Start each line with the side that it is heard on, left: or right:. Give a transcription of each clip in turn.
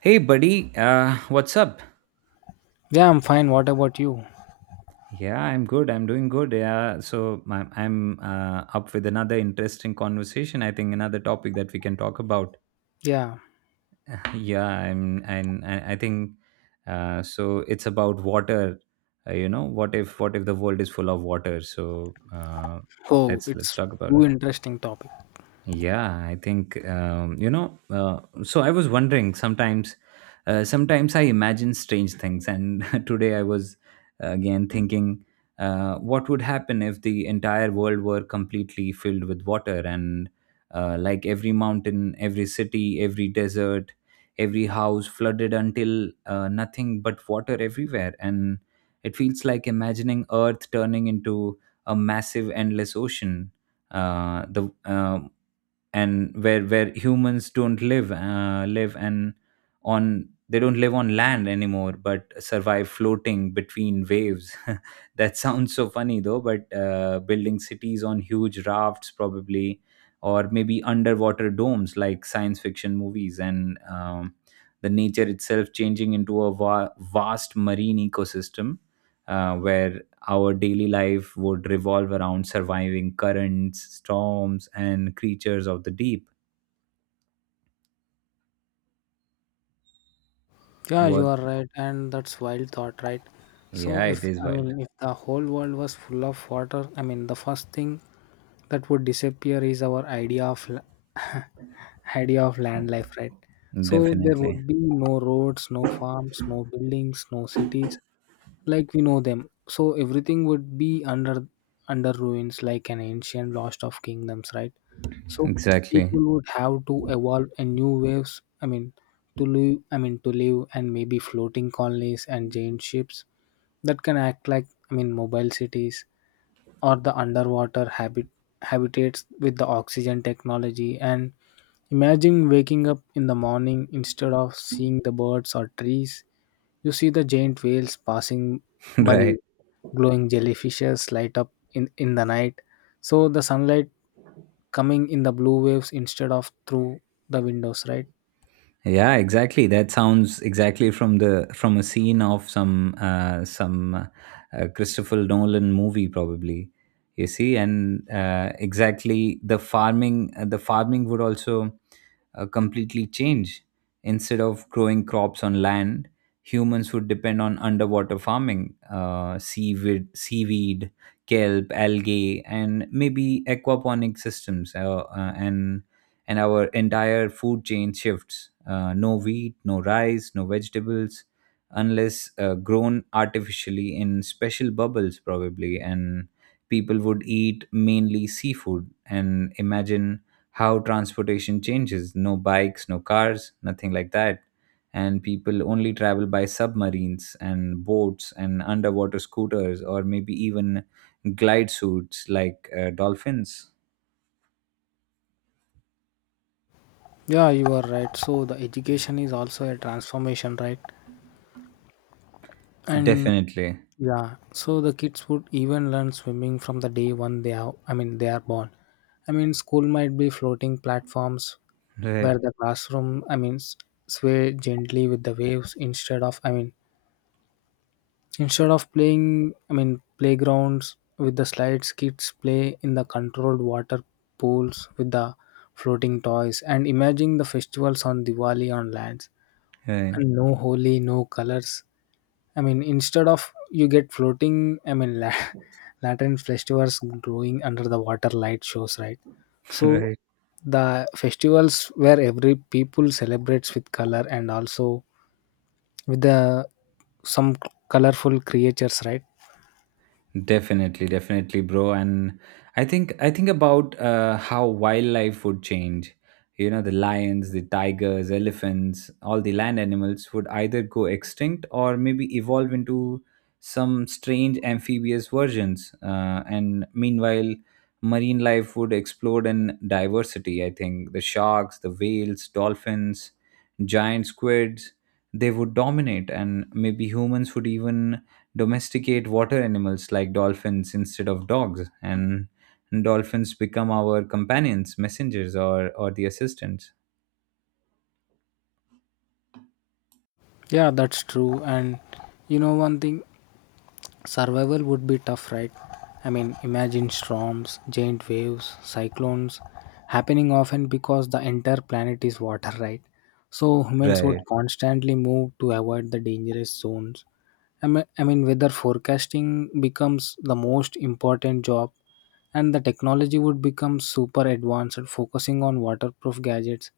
right: Hey, buddy. What's up?
left: Yeah, I'm fine. What about you?
right: Yeah, I'm good. I'm doing good. Yeah. So I'm up with another interesting conversation. I think another topic that we can talk about.
left: Yeah.
right: Yeah, I'm, and I think so. It's about water. You know, what if the world is full of water? So uh,
left: Oh,
right: let's let's
left: it's
right: talk about it.
left: too interesting topic.
right: Yeah, I think I was wondering sometimes. Sometimes I imagine strange things, and today I was again thinking, what would happen if the entire world were completely filled with water, and like every mountain, every city, every desert, every house flooded until nothing but water everywhere, and it feels like imagining Earth turning into a massive, endless ocean the and where humans don't live live and on they don't live on land anymore but survive floating between waves. That sounds so funny, though, but building cities on huge rafts, probably, or maybe underwater domes like science fiction movies, and the nature itself changing into a vast marine ecosystem where our daily life would revolve around surviving currents, storms, and creatures of the deep.
left: Yeah, you
right: What?
left: are right, and that's wild thought, right? So
right: Yeah, it
left: if
right: is
left: I
right: wild.
left: mean if the whole world was full of water, the first thing that would disappear is our idea of la- idea of land life, right? So there
right: Definitely.
left: would be no roads, no farms, no buildings, no cities, like we know them. So everything would be under ruins, like an ancient lost of kingdoms, right? So
right: Exactly.
left: people would have to evolve a new waves. To live and maybe floating colonies and giant ships that can act like mobile cities or the underwater habitats with the oxygen technology, and imagine waking up in the morning. Instead of seeing the birds or trees, you see the giant whales passing by,
right: Right.
left: glowing jellyfishes light up in the night. So the sunlight coming in the blue waves instead of through the windows, right?
right: Yeah, exactly. That sounds exactly from the from a scene of some Christopher Nolan movie, probably. You see, and exactly the farming would also completely change. Instead of growing crops on land, humans would depend on underwater farming, seaweed, kelp, algae, and maybe aquaponic systems, and our entire food chain shifts. No wheat, no rice, no vegetables, unless grown artificially in special bubbles, probably. And people would eat mainly seafood. And imagine how transportation changes. No bikes, no cars, nothing like that. And people only travel by submarines and boats and underwater scooters, or maybe even glide suits like dolphins.
left: Yeah, you are right. So the education is also a transformation, right? And
right: Definitely.
left: yeah, so the kids would even learn swimming from the day one they are, they are born. School might be floating platforms
right: Right.
left: where the classroom, sway gently with the waves instead of, instead of playing, playgrounds with the slides. Kids play in the controlled water pools with the floating toys, and imagine the festivals on Diwali on lands
right: Right.
left: and no holy, no colors. Instead of, you get floating, I mean, la- Latin festivals growing under the water light shows, right? So
right: Right.
left: the festivals where every people celebrates with color and also with the some colorful creatures, right?
right: Definitely, definitely, bro. And I think about how wildlife would change. You know, the lions, the tigers, elephants, all the land animals would either go extinct or maybe evolve into some strange amphibious versions. And meanwhile, marine life would explode in diversity. I think the sharks, the whales, dolphins, giant squids, they would dominate, and maybe humans would even domesticate water animals like dolphins instead of dogs, and dolphins become our companions, messengers, or the assistants.
left: Yeah, that's true. And you know, one thing, survival would be tough, right? Imagine storms, giant waves, cyclones happening often because the entire planet is water, right? So humans would
right: Right.
left: constantly move to avoid the dangerous zones. Weather forecasting becomes the most important job, and the technology would become super advanced, focusing on waterproof gadgets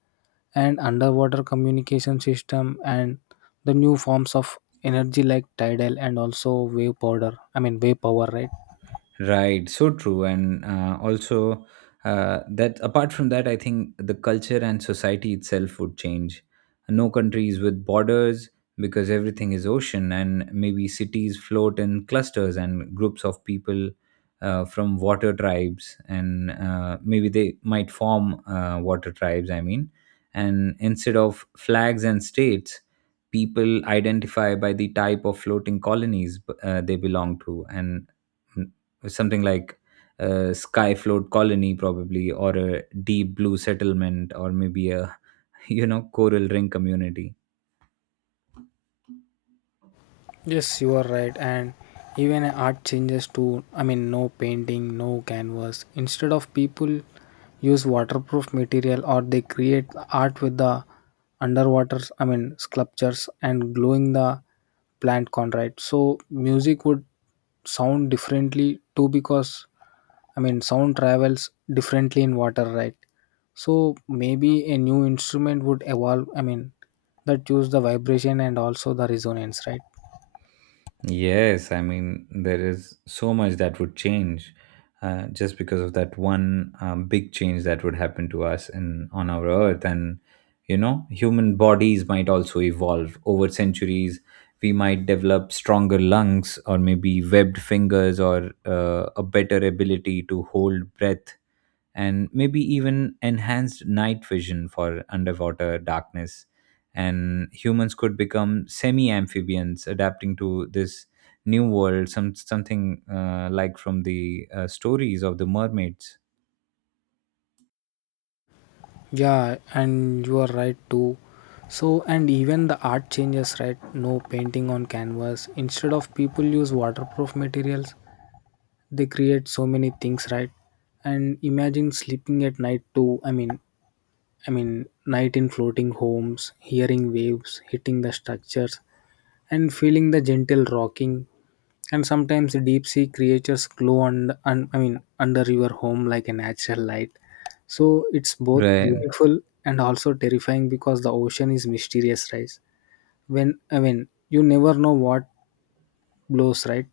left: and underwater communication system and the new forms of energy like tidal and also wave powder I mean wave power, right?
right: Right, so true. And also, that, apart from that, I think the culture and society itself would change. No countries with borders, because everything is ocean, and maybe cities float in clusters and groups of people from water tribes, and maybe they might form water tribes. I mean, and instead of flags and states, people identify by the type of floating colonies they belong to, and mm, something like a sky float colony, probably, or a deep blue settlement, or maybe a you know, coral ring community.
left: Yes, you are right. And even art changes to, no painting, no canvas. Instead of people use waterproof material, or they create art with the underwater, sculptures and glowing the plant con, right? So music would sound differently too because, sound travels differently in water, right? So maybe a new instrument would evolve, that use the vibration and also the resonance, right?
right: Yes, I mean, there is so much that would change just because of that one big change that would happen to us in on our Earth. And, you know, human bodies might also evolve over centuries. We might develop stronger lungs, or maybe webbed fingers, or a better ability to hold breath, and maybe even enhanced night vision for underwater darkness. And humans could become semi amphibians adapting to this new world, something like from the stories of the mermaids.
left: Yeah, and you are right too. So, and even the art changes, right? No painting on canvas. Instead of people use waterproof materials, they create so many things, right? And imagine sleeping at night too. Night in floating homes, hearing waves hitting the structures, and feeling the gentle rocking, and sometimes deep sea creatures glow and under your home like a natural light. So it's both
right: Right.
left: beautiful and also terrifying because the ocean is mysterious, right? When you never know what blows, right?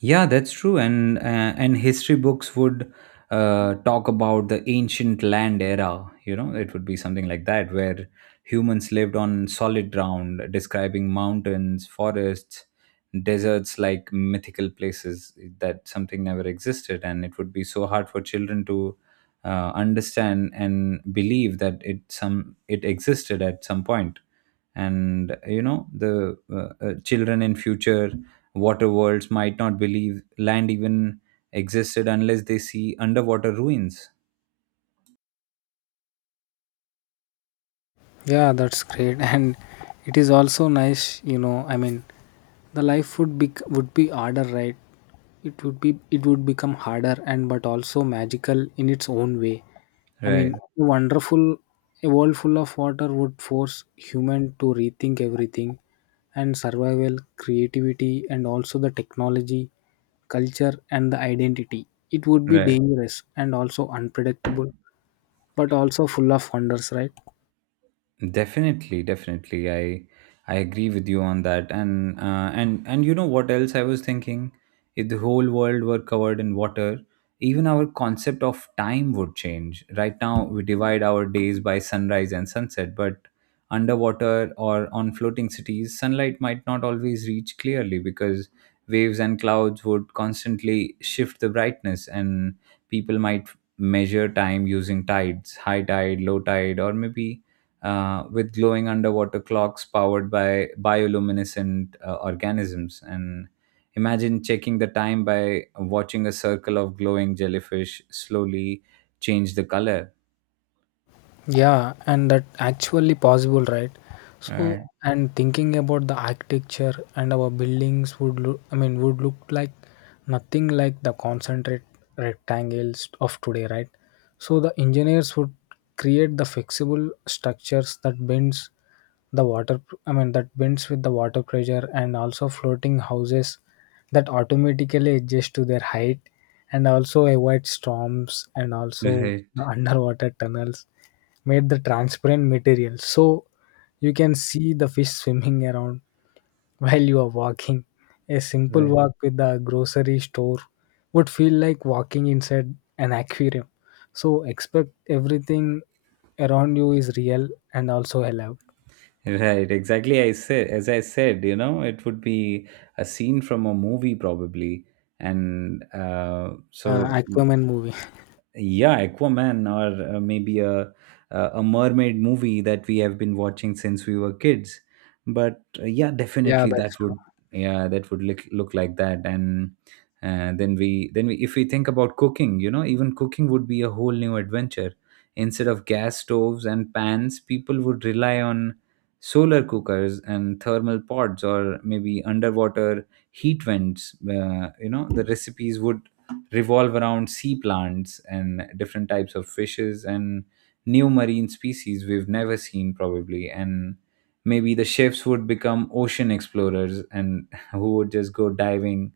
right: Yeah, that's true. And history books would talk about the ancient land era. You know, it would be something like that, where humans lived on solid ground, describing mountains, forests, deserts like mythical places that something never existed, and it would be so hard for children to understand and believe that it some it existed at some point. And you know the children in future water worlds might not believe land even existed unless they see underwater ruins.
left: Yeah, that's great. And it is also nice, you know, the life would be harder, right? It would be it would become harder, and but also magical in its own way. I mean,
right: Right,
left: a wonderful a world full of water would force human to rethink everything, and survival, creativity, and also the technology, culture, and the identity. It would be
right: right.
left: dangerous and also unpredictable, but also full of wonders, right?
right: Definitely, definitely. I agree with you on that. And you know what else I was thinking? If the whole world were covered in water, even our concept of time would change. Right now, we divide our days by sunrise and sunset, but underwater or on floating cities, sunlight might not always reach clearly because waves and clouds would constantly shift the brightness, and people might measure time using tides, high tide, low tide, or maybe with glowing underwater clocks powered by bioluminescent organisms. And imagine checking the time by watching a circle of glowing jellyfish slowly change the color.
left: Yeah, and that actually possible, right? So,
right: Right,
left: and thinking about the architecture and our buildings would look, would look like nothing like the concentrate rectangles of today, right? So the engineers would create the flexible structures that bends the water, that bends with the water pressure, and also floating houses that automatically adjust to their height and also avoid storms, and also
right: right,
left: the underwater tunnels made the transparent material, so you can see the fish swimming around while you are walking. A simple
right: right.
left: walk with the grocery store would feel like walking inside an aquarium, so expect everything around you is real and also alive.
right: Right, exactly. I said, as I said, you know, it would be a scene from a movie, probably, and
left: Uh, aquaman movie.
right: yeah, aquaman, or maybe a a mermaid movie that we have been watching since we were kids, but yeah,
left: Yeah,
right: definitely
left: that's...
right: that would, yeah, that would look, look like that. And then we if we think about cooking, you know, even cooking would be a whole new adventure. Instead of gas stoves and pans, people would rely on solar cookers and thermal pods, or maybe underwater heat vents. You know, the recipes would revolve around sea plants and different types of fishes and new marine species we've never seen, probably. And maybe the chefs would become ocean explorers and who would just go diving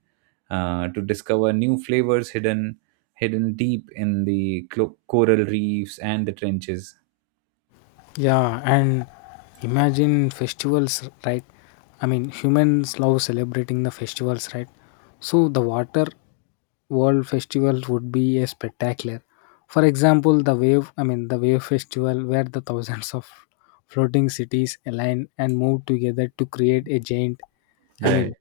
right: to discover new flavors hidden deep in the coral reefs and the trenches.
left: Yeah, and imagine festivals, right? Humans love celebrating the festivals, right? So the water world festival would be a spectacular. For example, the wave festival where the thousands of floating cities align and move together to create a giant, I mean,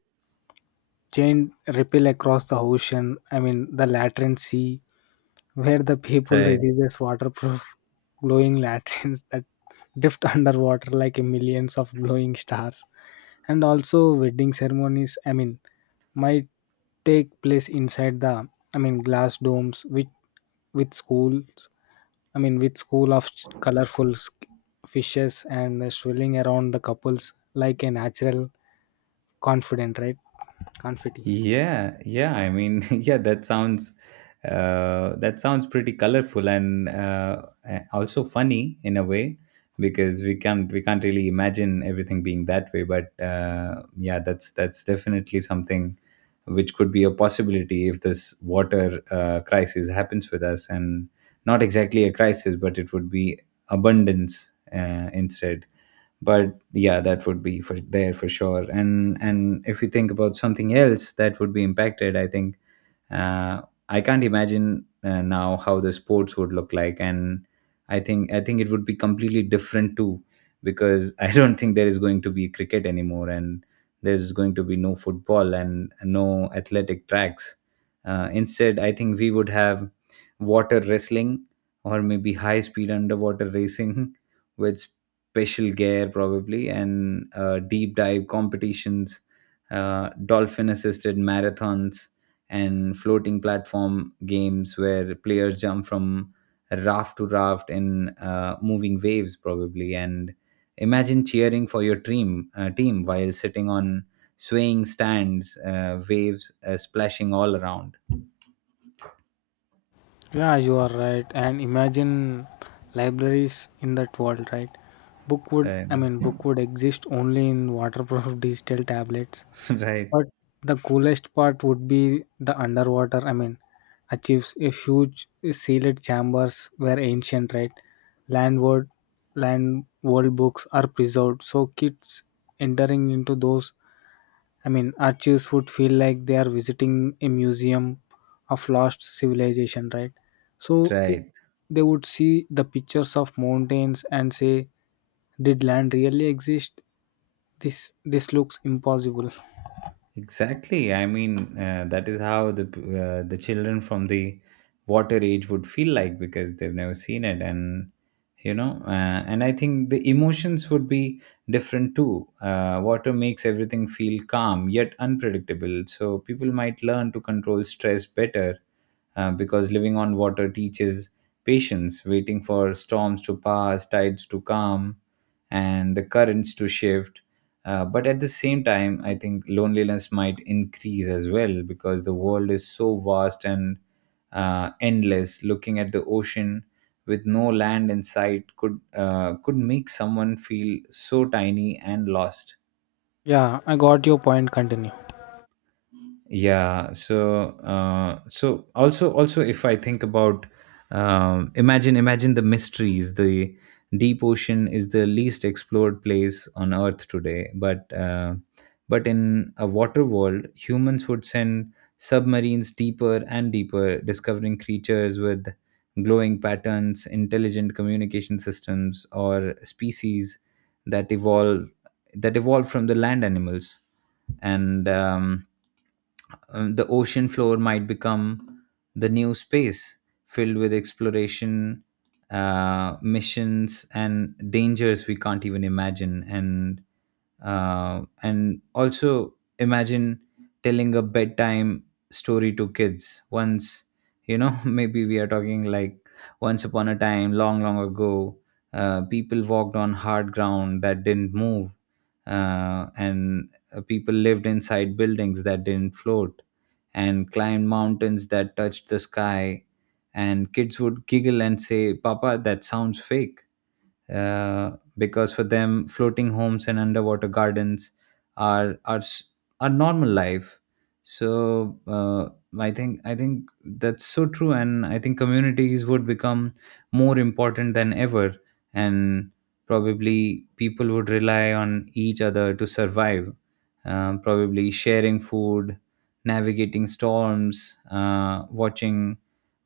left: giant ripple across the ocean. The Latin Sea, where the people releases waterproof glowing lanterns that drift underwater like millions of glowing stars. And also wedding ceremonies. Might take place inside the glass domes which with schools, with school of colorful fishes and swirling around the couples like a natural confident, right? Confetti.
right: Yeah, yeah. I mean, yeah, that sounds pretty colorful and also funny in a way, because we can't really imagine everything being that way. But yeah, that's definitely something which could be a possibility if this water crisis happens with us. And not exactly a crisis, but it would be abundance, instead. But yeah, that would be for there for sure. And if you think about something else that would be impacted, I think, uh, I can't imagine now how the sports would look like. And I think it would be completely different too, because I don't think there is going to be cricket anymore, and there's going to be no football and no athletic tracks. Instead, I think we would have water wrestling, or maybe high speed underwater racing with special gear, probably, and deep dive competitions, dolphin assisted marathons, and floating platform games where players jump from raft to raft in moving waves, probably. And imagine cheering for your team while sitting on swaying stands, waves splashing all around.
left: Yeah, you are right. And imagine libraries in that world, right?
right: Right.
left: Book would exist only in waterproof digital tablets.
right: Right,
left: But the coolest part would be the underwater. Achieves a huge sealed chambers where ancient, right, landward, land world books are preserved. So kids entering into those, archives would feel like they are visiting a museum of lost civilization, right? So it,
right: right.
left: they would see the pictures of mountains and say, "Did land really exist? This looks impossible."
right: Exactly. I mean, that is how the the children from the water age would feel like because they've never seen it. And you know, and I think the emotions would be different too. Water makes everything feel calm yet unpredictable, so people might learn to control stress better because living on water teaches patience, waiting for storms to pass, tides to calm, and the currents to shift. But at the same time, I think loneliness might increase as well because the world is so vast and endless. Looking at the ocean with no land in sight could make someone feel so tiny and lost.
left: Yeah, I got your point. Continue.
right: Yeah, so also, if I think about, imagine the mysteries. The deep ocean is the least explored place on Earth today, but in a water world, humans would send submarines deeper and deeper, discovering creatures with glowing patterns, intelligent communication systems, or species that evolve that evolve from the land animals. And the ocean floor might become the new space, filled with exploration missions and dangers we can't even imagine. And and also imagine telling a bedtime story to kids once, you know. Maybe we are talking like, once upon a time, long long ago, people walked on hard ground that didn't move, and people lived inside buildings that didn't float and climbed mountains that touched the sky. And kids would giggle and say, papa, that sounds fake, uh, because for them, floating homes and underwater gardens are are s- are normal life. So uh, I think that's so true. And I think communities would become more important than ever, and probably people would rely on each other to survive, probably sharing food, navigating storms,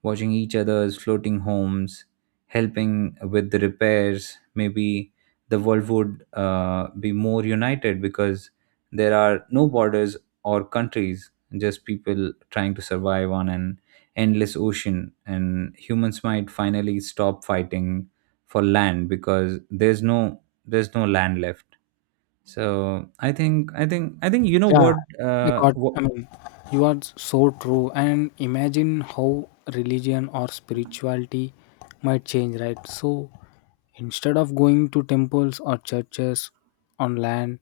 right: watching each other's floating homes, helping with the repairs. Maybe the world would be more united because there are no borders or countries, just people trying to survive on an endless ocean. And humans might finally stop fighting for land, because there's no land left. So I think I think I think you know
left: Yeah, I got.
right: what
left: You are so true. And imagine how religion or spirituality might change, right? So instead of going to temples or churches on land,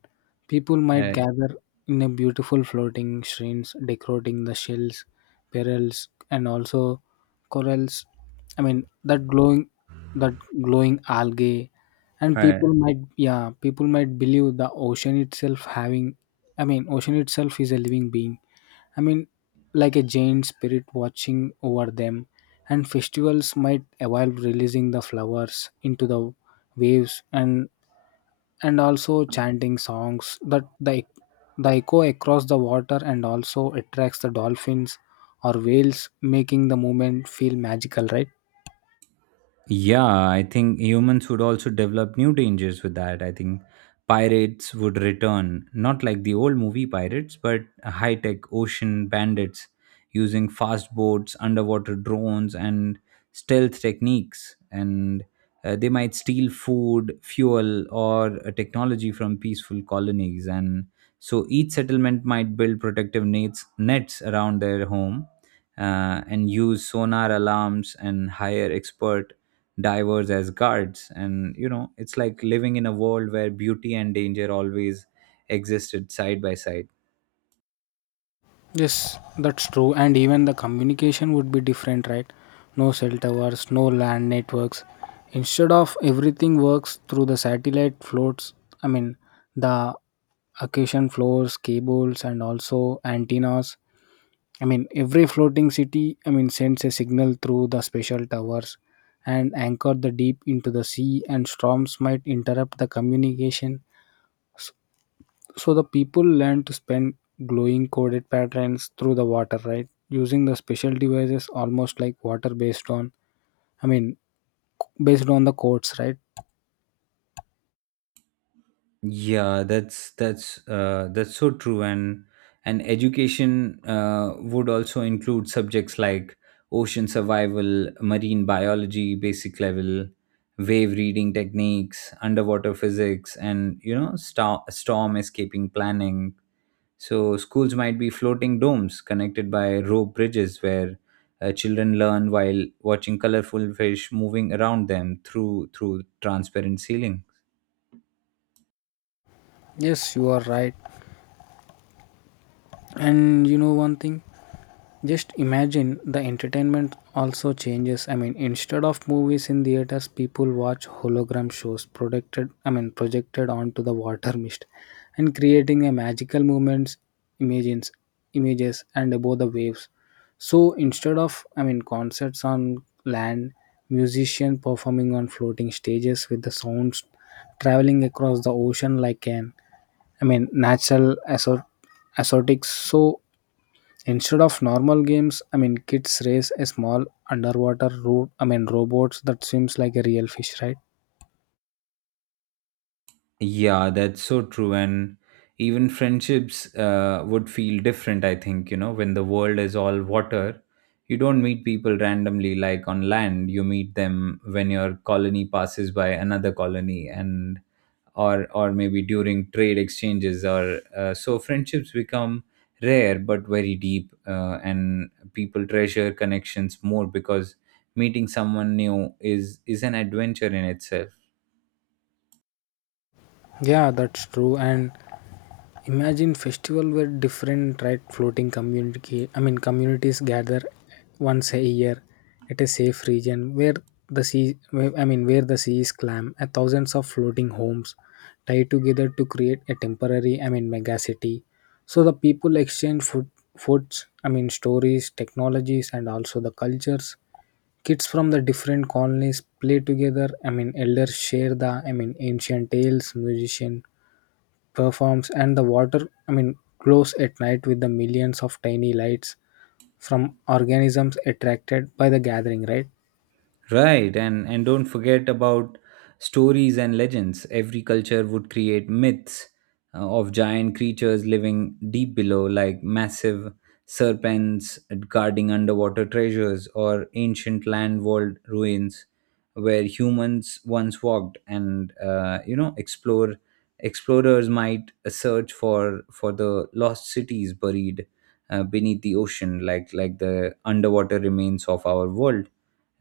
left: people might gather in a beautiful floating shrines, decorating the shells, perils, and also corals. I mean, that glowing, that glowing algae, and
right: uh,
left: people might, yeah, people might believe the ocean itself having, ocean itself is a living being, i mean like a giant spirit watching over them. And festivals might evolve, releasing the flowers into the waves and also chanting songs that the echo across the water and also attracts the dolphins or whales, making the movement feel magical, right?
right: Yeah, I think humans would also develop new dangers with that. I think pirates would return, not like the old movie pirates, but high tech ocean bandits using fast boats, underwater drones, and stealth techniques. And they might steal food, fuel, or technology from peaceful colonies. And so each settlement might build protective nets around their home and use sonar alarms and hire expert divers as guards, and you know it's like living in a world where beauty and danger always existed side by side.
left: Yes, that's true. And even the communication would be different, right? No cell towers, no land networks. Instead of everything works through the satellite floats, I mean, the occasion floors, cables, and also antennas. Every floating city, sends a signal through the special towers and anchor the deep into the sea, and storms might interrupt the communication. So the people learn to spend glowing coded patterns through the water, right? Using the special devices almost like water based on, I mean, based on the codes, right?
right: That's so true. And education would also include subjects like ocean survival, marine biology basic level, wave reading techniques, underwater physics, and you know, storm escaping planning. So schools might be floating domes connected by rope bridges where children learn while watching colorful fish moving around them through transparent ceiling.
left: Yes, you are right. And you know one thing? Just imagine the entertainment also changes. Instead of movies in theaters, people watch hologram shows projected. Projected onto the water mist, and creating a magical moments, images, images, and above the waves. So instead of, concerts on land, musicians performing on floating stages with the sounds traveling across the ocean like an, natural exotics. So instead of normal games, kids race a small underwater robots that swims like a real fish, right?
right: Yeah, that's so true. And even friendships would feel different, I think, you know, when the world is all water. You don't meet people randomly like on land. You meet them when your colony passes by another colony, and or maybe during trade exchanges, or so friendships become rare but very deep, and people treasure connections more because meeting someone new is an adventure in itself.
left: Yeah, that's true. And imagine festival where different, right, floating community, communities gather once a year at a safe region where the sea, where, where the sea is calm, and thousands of floating homes tied together to create a temporary, mega city. So the people exchange food foods I mean stories, technologies, and also the cultures. Kids from the different colonies play together, elders share the, ancient tales, musician performs, and the water, glows at night with the millions of tiny lights from organisms attracted by the gathering, right?
right: Right, and don't forget about stories and legends. Every culture would create myths of giant creatures living deep below, like massive serpents guarding underwater treasures, or ancient land world ruins where humans once walked. And you know, explorers might search for the lost cities buried beneath the ocean, like the underwater remains of our world,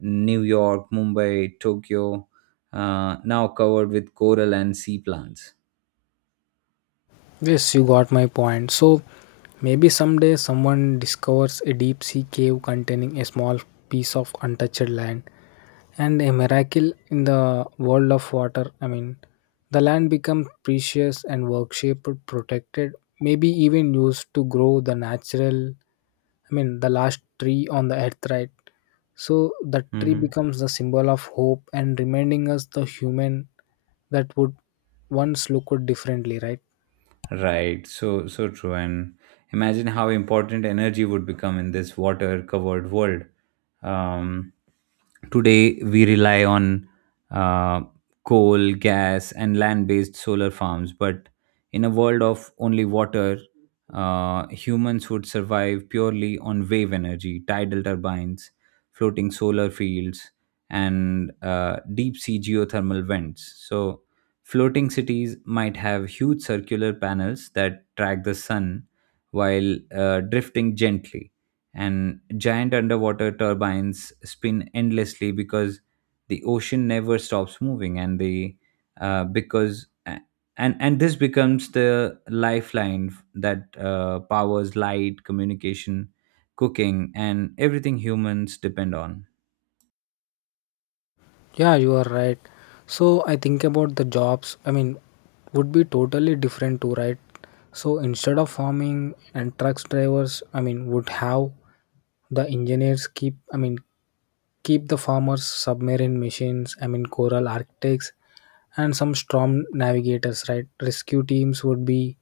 right: New York, Mumbai, Tokyo, now covered with coral and sea plants.
left: Yes, you got my point. So maybe someday someone discovers a deep sea cave containing a small piece of untouched land, and a miracle in the world of water. The land becomes precious and worshipped, protected, maybe even used to grow the natural, the last tree on the earth, right? So the tree
right: Hmm.
left: becomes the symbol of hope and reminding us the human that would once look differently, right?
right: Right. So so true. And imagine how important energy would become in this water covered world. Um, Today we rely on uh, coal, gas, and land based solar farms. But in a world of only water, humans would survive purely on wave energy, tidal turbines, floating solar fields, and deep sea geothermal vents. So floating cities might have huge circular panels that track the sun while drifting gently, and giant underwater turbines spin endlessly because the ocean never stops moving, and the uh, because a- and this becomes the lifeline that powers light, communication, cooking, and everything humans depend on.
left: Yeah, you are right. So I think about the jobs, would be totally different too, right? So instead of farming and trucks drivers, would have the engineers keep, keep the farmers submarine machines, coral architects and some storm navigators, right? Rescue teams would be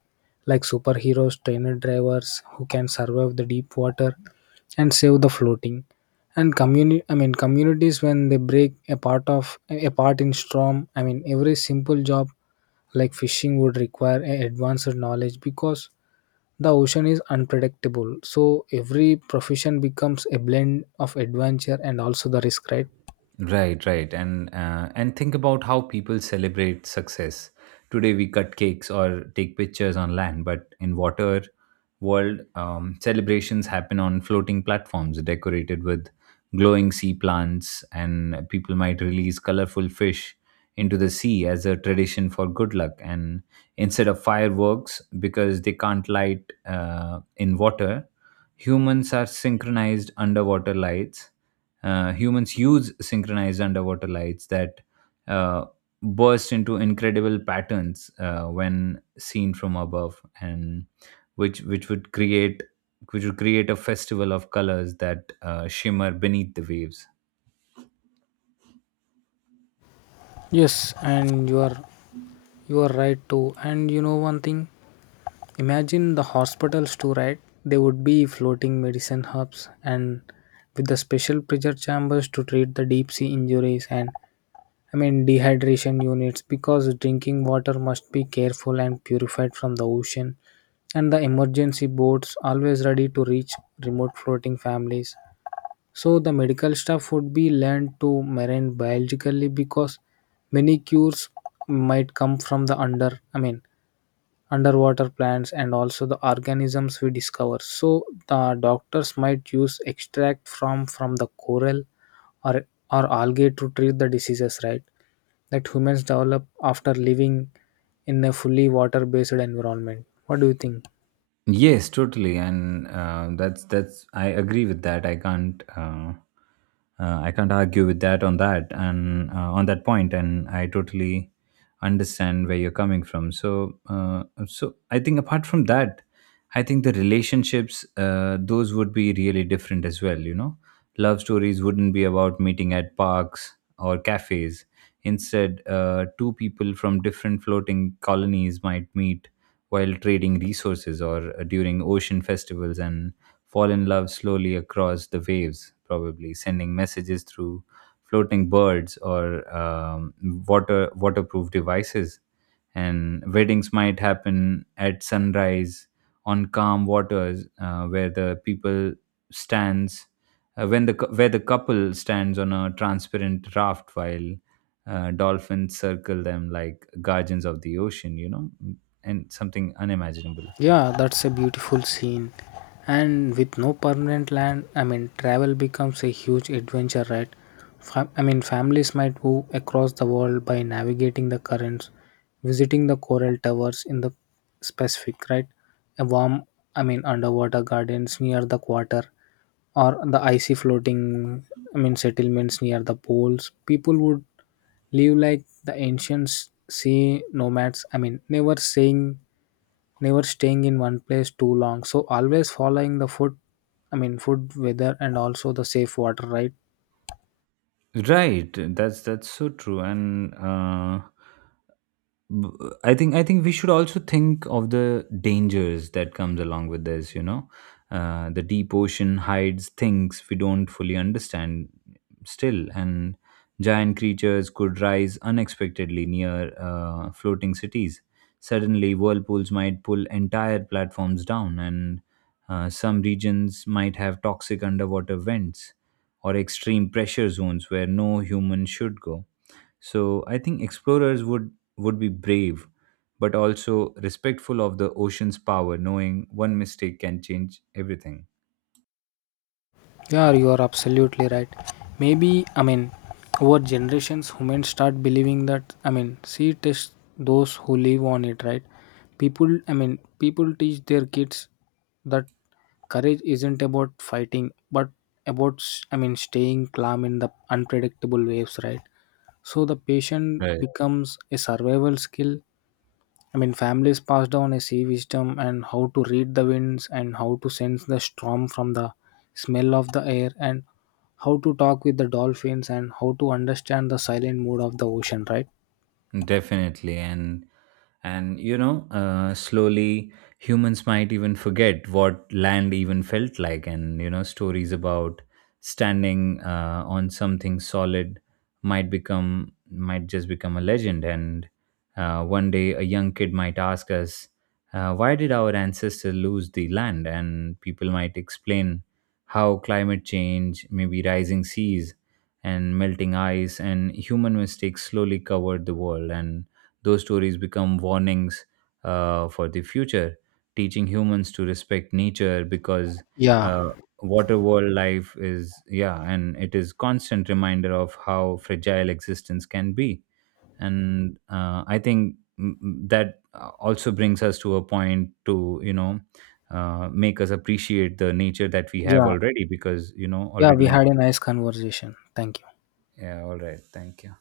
left: like superheroes, trainer drivers who can survive the deep water and save the floating. And community, communities when they break a part of a part in storm. Every simple job like fishing would require a advanced knowledge because the ocean is unpredictable. So every profession becomes a blend of adventure and also the risk, right?
right: Right, right, and think about how people celebrate success. Today we cut cakes or take pictures on land, but in water world, celebrations happen on floating platforms decorated with glowing sea plants, and people might release colorful fish into the sea as a tradition for good luck. And instead of fireworks, because they can't light in water, Humans are synchronized underwater lights. Humans use synchronized underwater lights that uh, burst into incredible patterns when seen from above, and which which would create which would create a festival of colors that shimmer beneath the waves.
left: Yes, and you are right too. And you know one thing, imagine the hospitals too, right? They would be floating medicine hubs and with the special pressure chambers to treat the deep sea injuries, and dehydration units, because drinking water must be careful and purified from the ocean, and the emergency boats always ready to reach remote floating families. So the medical staff would be learned to marine biologically, because many cures might come from the under, underwater plants and also the organisms we discover. So the doctors might use extract from the coral or or algae to treat the diseases, right, that humans develop after living in a fully water based environment. What do you think?
right: Yes, totally, and that's I agree with that. I can't argue with that on that, and on that point, and I totally understand where you're coming from. So so I think apart from that, I think the relationships those would be really different as well. You know, love stories wouldn't be about meeting at parks or cafes. Instead, two people from different floating colonies might meet while trading resources, or during ocean festivals, and fall in love slowly across the waves, probably sending messages through floating birds or waterproof devices. And weddings might happen at sunrise on calm waters where the people stands when the where the couple stands on a transparent raft while dolphins circle them like guardians of the ocean, you know, and something unimaginable.
left: Yeah, that's a beautiful scene. And with no permanent land, travel becomes a huge adventure, right? Families might move across the world by navigating the currents, visiting the coral towers in the Pacific, right? A warm, underwater gardens near the quarter, or the icy floating, settlements near the poles. People would live like the ancient sea nomads, never staying in one place too long. So always following the food, food, weather, and also the safe water, right?
right: Right, that's so true. B- I think we should also think of the dangers that comes along with this, you know. The deep ocean hides things we don't fully understand still, and giant creatures could rise unexpectedly near floating cities. Suddenly whirlpools might pull entire platforms down, and some regions might have toxic underwater vents or extreme pressure zones where no human should go. So I think explorers would be brave but also respectful of the ocean's power, knowing one mistake can change everything.
left: Yeah, you are absolutely right. Maybe, over generations, humans start believing that, sea test those who live on it, right? People teach their kids that courage isn't about fighting, but about staying calm in the unpredictable waves, right? So the patient becomes a survival skill. Families pass down a sea wisdom, and how to read the winds and how to sense the storm from the smell of the air, and how to talk with the dolphins, and how to understand the silent mood of the ocean, right?
right: Definitely, and you know, slowly humans might even forget what land even felt like, and you know, stories about standing on something solid might just become a legend. And one day, a young kid might ask us, "Why did our ancestors lose the land?" And people might explain how climate change, maybe rising seas, and melting ice and human mistakes slowly covered the world, and those stories become warnings for the future, teaching humans to respect nature. Because
left: Yeah,
right: uh, water world life is yeah, and it is constant reminder of how fragile existence can be. And I think mm, mm, that also brings us to a point to, you know, make us appreciate the nature that we have
left: yeah,
right: already, because you know
left: yeah. We
right: already.
left: had a nice conversation. Thank you.
right: Yeah, all right, thank you.